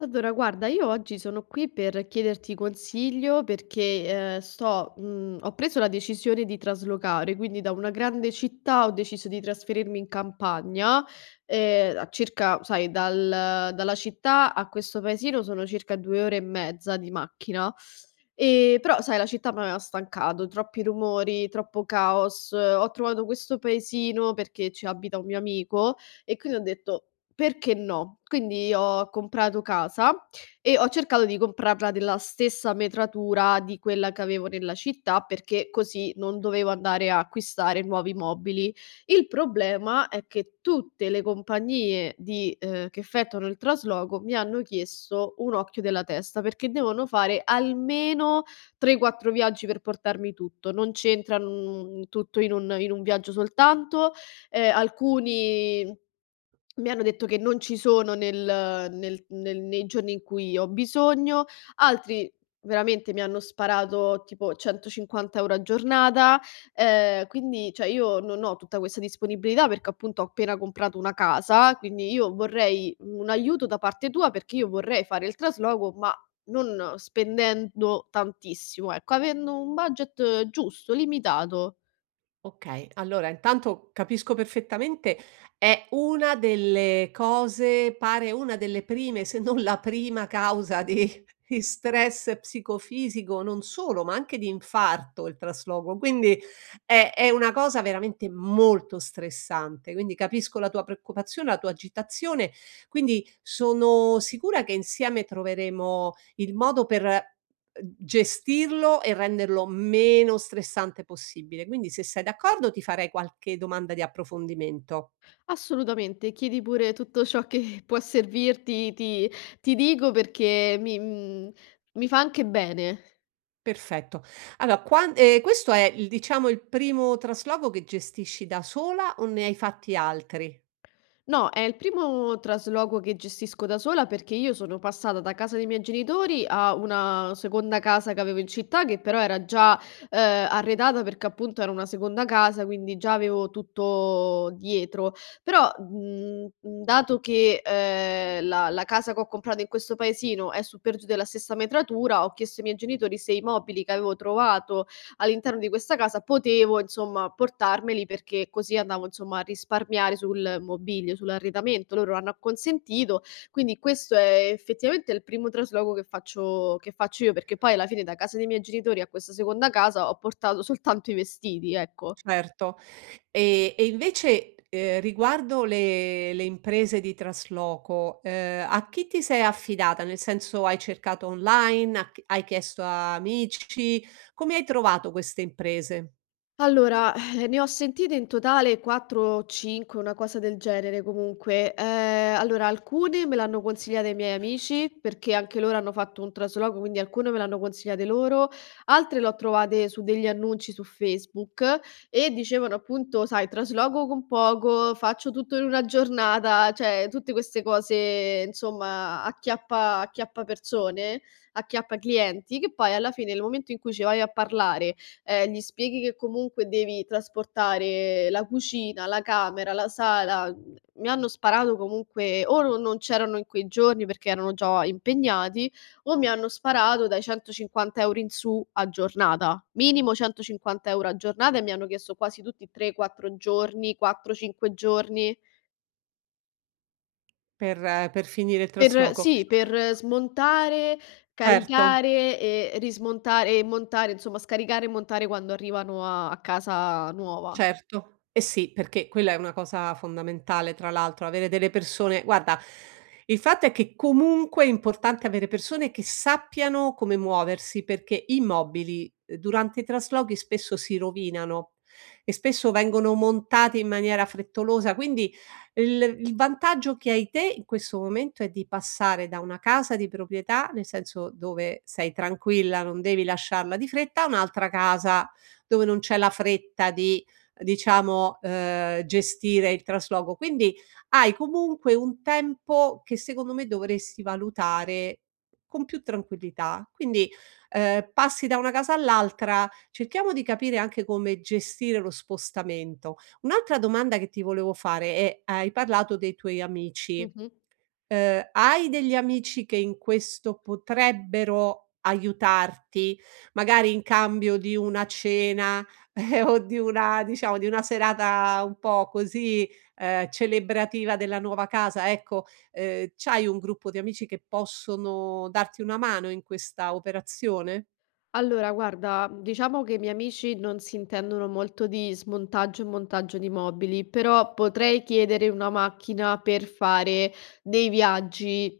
Allora, guarda, io oggi sono qui per chiederti consiglio perché ho preso la decisione di traslocare. Quindi da una grande città ho deciso di trasferirmi in campagna, a circa, sai, dalla città a questo paesino sono circa due ore e mezza di macchina. E però, sai, la città mi aveva stancato, troppi rumori, troppo caos. Ho trovato questo paesino perché ci abita un mio amico, e quindi ho detto perché no? Quindi ho comprato casa e ho cercato di comprarla della stessa metratura di quella che avevo nella città, perché così non dovevo andare a acquistare nuovi mobili. Il problema è che tutte le compagnie che effettuano il trasloco mi hanno chiesto un occhio della testa, perché devono fare almeno 3, 4 viaggi per portarmi tutto. Non c'entra, mhmm, tutto in un viaggio soltanto. Alcuni mi hanno detto che non ci sono nel nei giorni in cui ho bisogno, altri veramente mi hanno sparato tipo 150 € a giornata. Quindi cioè io non ho tutta questa disponibilità, perché appunto ho appena comprato una casa. Quindi io vorrei un aiuto da parte tua, perché io vorrei fare il trasloco, ma non spendendo tantissimo, ecco, avendo un budget giusto, limitato. Okay, allora intanto capisco perfettamente. È una delle cose pare una delle prime, se non la prima causa di stress psicofisico, non solo, ma anche di infarto il trasloco, quindi è una cosa veramente molto stressante, quindi capisco la tua preoccupazione, la tua agitazione, quindi sono sicura che insieme troveremo il modo per, gestirlo e renderlo meno stressante possibile. Quindi se sei d'accordo ti farei qualche domanda di approfondimento. Assolutamente, chiedi pure tutto ciò che può servirti, ti dico perché mi fa anche bene. Perfetto. Allora quan questo è il diciamo il primo trasloco che gestisci da sola o ne hai fatti altri? No, è il primo trasloco che gestisco da sola, perché io sono passata da casa dei miei genitori a una seconda casa che avevo in città, che però era già arredata, perché appunto era una seconda casa, quindi già avevo tutto dietro. Però, dato che la casa che ho comprato in questo paesino è su per giù della stessa metratura, ho chiesto ai miei genitori se i mobili che avevo trovato all'interno di questa casa potevo insomma portarmeli, perché così andavo insomma a risparmiare sul mobilio, sull'arredamento. Loro hanno acconsentito. Quindi questo è effettivamente il primo trasloco che faccio io, perché poi alla fine da casa dei miei genitori a questa seconda casa ho portato soltanto i vestiti, ecco. Certo. E invece, riguardo le imprese di trasloco, a chi ti sei affidata? Nel senso, hai cercato online, ha ch hai chiesto a amici? Come hai trovato queste imprese Allora, ne ho sentite in totale 4 o 5, una cosa del genere comunque. Allora, alcune me l'hanno consigliata i miei amici, perché anche loro hanno fatto un trasloco, quindi alcune me l'hanno consigliate loro, altre le ho trovate su degli annunci su Facebook, e dicevano appunto, sai, trasloco con poco, faccio tutto in una giornata, cioè tutte queste cose, insomma, acchiappa, acchiappa persone, acchiappa clienti, che poi alla fine nel momento in cui ci vai a parlare gli spieghi che comunque devi trasportare la cucina, la camera, la sala mi hanno sparato comunque, o no non c'erano in quei giorni perché erano già impegnati, o mi hanno sparato dai 150 € in su a giornata. Minimo 150 € a giornata, e mi hanno chiesto quasi tutti 3, 4 giorni, 4, 5 giorni per finire il per, trasloco? sì, per smontare, Certo. caricare e rismontare e montare, insomma scaricare e montare quando arrivano a casa nuova. Certo, eh sì, perché quella è una cosa fondamentale tra l'altro, avere delle persone guarda, il fatto è che comunque è importante avere persone che sappiano come muoversi, perché i mobili, durante i traslochi spesso si rovinano e spesso vengono montati in maniera frettolosa, quindi il vantaggio che hai te in questo momento è di passare da una casa di proprietà, nel senso dove sei tranquilla, non devi lasciarla di fretta, a un'altra casa dove non c'è la fretta di diciamo, gestire il trasloco. Quindi hai comunque un tempo che secondo me dovresti valutare con più tranquillità. Quindi, passi da una casa all'altra, cerchiamo di capire anche come gestire lo spostamento. Un'altra domanda che ti volevo fare è: hai parlato dei tuoi amici. Mh-mh. Hai degli amici che in questo potrebbero aiutarti, magari in cambio di una cena, o di una diciamo di una serata un po' così, celebrativa della nuova casa, ecco, c'hai un gruppo di amici che possono darti una mano in questa operazione? Allora guarda, diciamo che i miei amici non si intendono molto di smontaggio e montaggio di mobili, però potrei chiedere una macchina per fare dei viaggi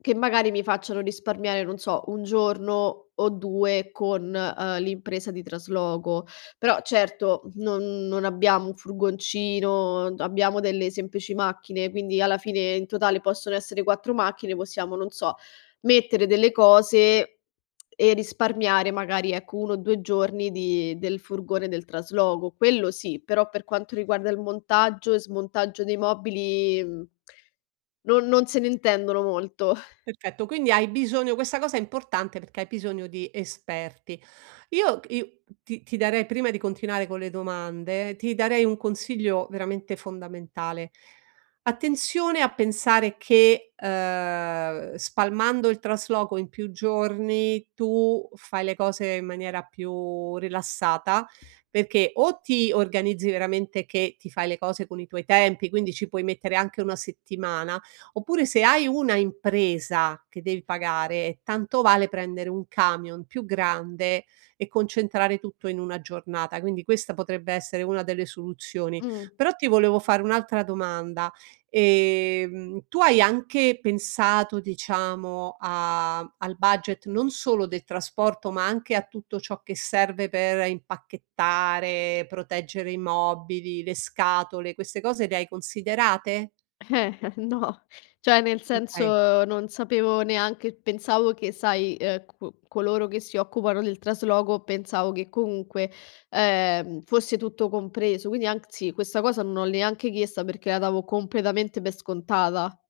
che magari mi facciano risparmiare, non so, 1 giorno o 2 con, l'impresa di trasloco. Però certo non abbiamo un furgoncino, abbiamo delle semplici macchine, quindi alla fine in totale possono essere 4 macchine, possiamo, non so, mettere delle cose e risparmiare magari, ecco, 1 o 2 giorni di del furgone, del trasloco, quello sì. Però per quanto riguarda il montaggio e smontaggio dei mobili, non se ne intendono molto. Perfetto, quindi hai bisogno questa cosa è importante perché hai bisogno di esperti. Io i ti ti darei prima di continuare con le domande, ti darei un consiglio veramente fondamentale. Attenzione a pensare che, spalmando il trasloco in più giorni tu fai le cose in maniera più rilassata, perché o ti organizzi veramente che ti fai le cose con i tuoi tempi, quindi ci puoi mettere anche 1 settimana. Oppure se hai una impresa che devi pagare, tanto vale prendere un camion più grande e concentrare tutto in una giornata, quindi questa potrebbe essere una delle soluzioni. Mh. Però ti volevo fare un'altra domanda: tu hai anche pensato, diciamo, a al budget non solo del trasporto, ma anche a tutto ciò che serve per impacchettare, proteggere i mobili, le scatole, queste cose le hai considerate? Eh, no, cioè nel Okay. senso non sapevo, neanche pensavo che, sai, co coloro che si occupano del trasloco pensavo che comunque, fosse tutto compreso, quindi anzi questa cosa non l'ho neanche chiesta perché la davo completamente per scontata.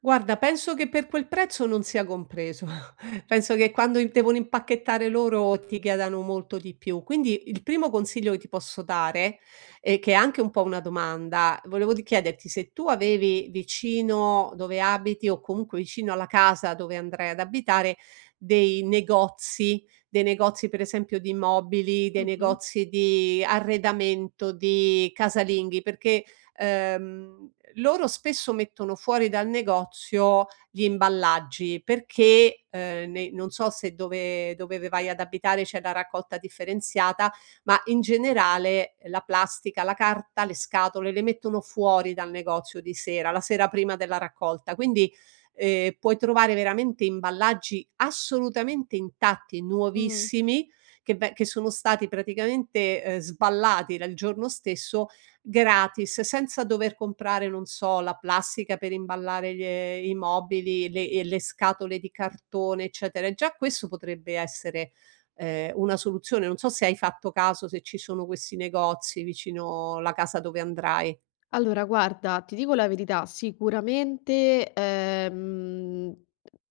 Guarda, penso che per quel prezzo non sia compreso. Penso che quando im devono impacchettare loro ti chiedano molto di più. Quindi il primo consiglio che ti posso dare, e che è anche un po' una domanda, volevo di chiederti se tu avevi vicino dove abiti o comunque vicino alla casa dove andrai ad abitare dei negozi per esempio di mobili, dei Mh-mh. negozi di arredamento, di casalinghi, perché, ehm loro spesso mettono fuori dal negozio gli imballaggi perché, ne non so se dove vai ad abitare c'è la raccolta differenziata, ma in generale la plastica, la carta, le scatole le mettono fuori dal negozio di sera, la sera prima della raccolta. Quindi, puoi trovare veramente imballaggi assolutamente intatti, Mh. nuovissimi, che sono stati praticamente, sballati dal giorno stesso gratis, senza dover comprare, non so, la plastica per imballare gli i mobili, le scatole di cartone, eccetera. E già questo potrebbe essere, una soluzione. Non so se hai fatto caso, se ci sono questi negozi vicino la casa dove andrai. Allora guarda, ti dico la verità, sicuramente, ehm,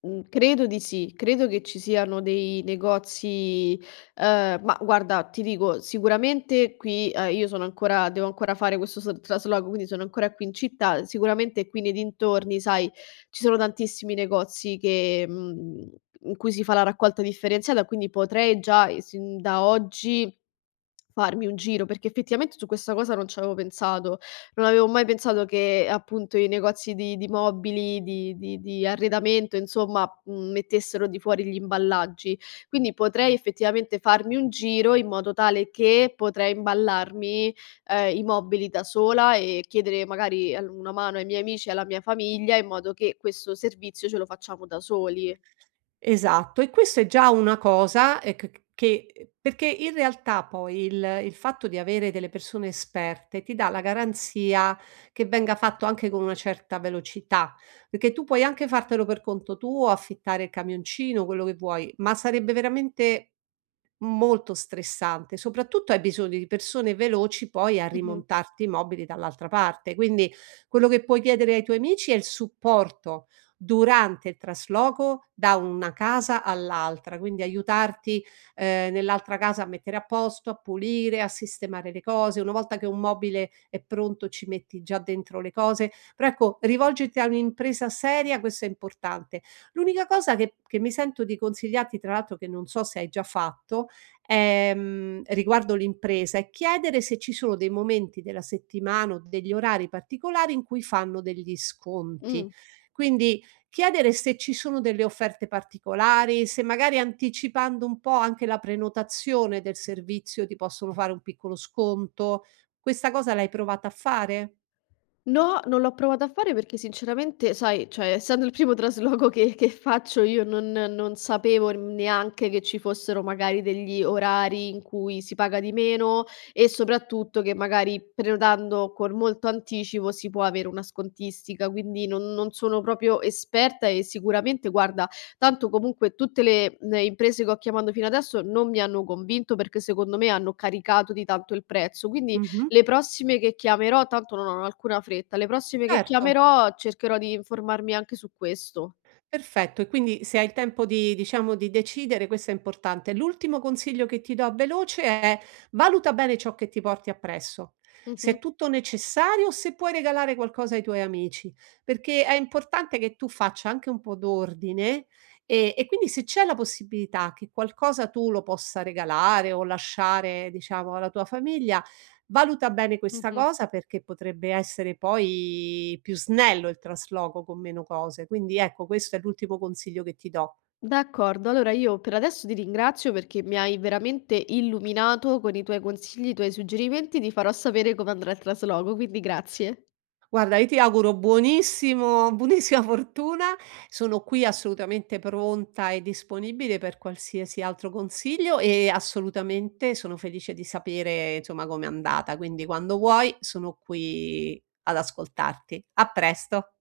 mhmm, credo di sì, credo che ci siano dei negozi. Ma guarda, ti dico, sicuramente qui, io sono ancora, devo ancora fare questo s trasloco, quindi sono ancora qui in città. Sicuramente qui nei dintorni, sai, ci sono tantissimi negozi che in cui si fa la raccolta differenziata, quindi potrei già e sin da oggi farmi un giro, perché effettivamente su questa cosa non ci avevo pensato. Non avevo mai pensato che appunto i negozi di mobili, di arredamento, insomma, mettessero di fuori gli imballaggi. Quindi potrei effettivamente farmi un giro in modo tale che potrei imballarmi, i mobili da sola, e chiedere magari al una mano ai miei amici e alla mia famiglia, in modo che questo servizio ce lo facciamo da soli. Esatto, e questo è già una cosa, c che perché in realtà poi il fatto di avere delle persone esperte ti dà la garanzia che venga fatto anche con una certa velocità, perché tu puoi anche fartelo per conto tuo, affittare il camioncino, quello che vuoi, ma sarebbe veramente molto stressante. Soprattutto hai bisogno di persone veloci poi a Mh-mh. rimontarti i mobili dall'altra parte. Quindi quello che puoi chiedere ai tuoi amici è il supporto durante il trasloco da una casa all'altra, quindi aiutarti, nell'altra casa a mettere a posto, a pulire, a sistemare le cose. Una volta che un mobile è pronto ci metti già dentro le cose, però ecco rivolgerti a un'impresa seria questo è importante. L'unica cosa che mi sento di consigliarti, tra l'altro che non so se hai già fatto, riguardo l'impresa, è chiedere se ci sono dei momenti della settimana o degli orari particolari in cui fanno degli sconti. Mh. Quindi chiedere se ci sono delle offerte particolari, se magari anticipando un po' anche la prenotazione del servizio ti possono fare un piccolo sconto. Questa cosa l'hai provata a fare? No, non l'ho provato a fare perché sinceramente, sai, cioè essendo il primo trasloco che faccio io, non sapevo neanche che ci fossero magari degli orari in cui si paga di meno, e soprattutto che magari prenotando con molto anticipo si può avere una scontistica. Quindi non sono proprio esperta, e sicuramente guarda, tanto comunque tutte le imprese che ho chiamato fino adesso non mi hanno convinto, perché secondo me hanno caricato di tanto il prezzo. Quindi Mh-mh. le prossime che chiamerò tanto non ho alcuna fretta, le prossime che Certo. chiamerò cercherò di informarmi anche su questo. Perfetto, e quindi se hai il tempo di diciamo di decidere questo è importante. L'ultimo consiglio che ti do veloce è: valuta bene ciò che ti porti appresso, se Mh-mh. è tutto necessario o se puoi regalare qualcosa ai tuoi amici, perché è importante che tu faccia anche un po' d'ordine, e quindi se c'è la possibilità che qualcosa tu lo possa regalare o lasciare diciamo alla tua famiglia, valuta bene questa Mh-mh. cosa perché potrebbe essere poi più snello il trasloco con meno cose. Quindi ecco, questo è l'ultimo consiglio che ti do. D'accordo, allora io per adesso ti ringrazio perché mi hai veramente illuminato con i tuoi consigli, i tuoi suggerimenti. Ti farò sapere come andrà il trasloco, quindi grazie. Guarda, io ti auguro buonissimo buonissima fortuna. Sono qui assolutamente pronta e disponibile per qualsiasi altro consiglio e assolutamente sono felice di sapere, insomma, com'è andata. Quindi quando vuoi sono qui ad ascoltarti. A presto.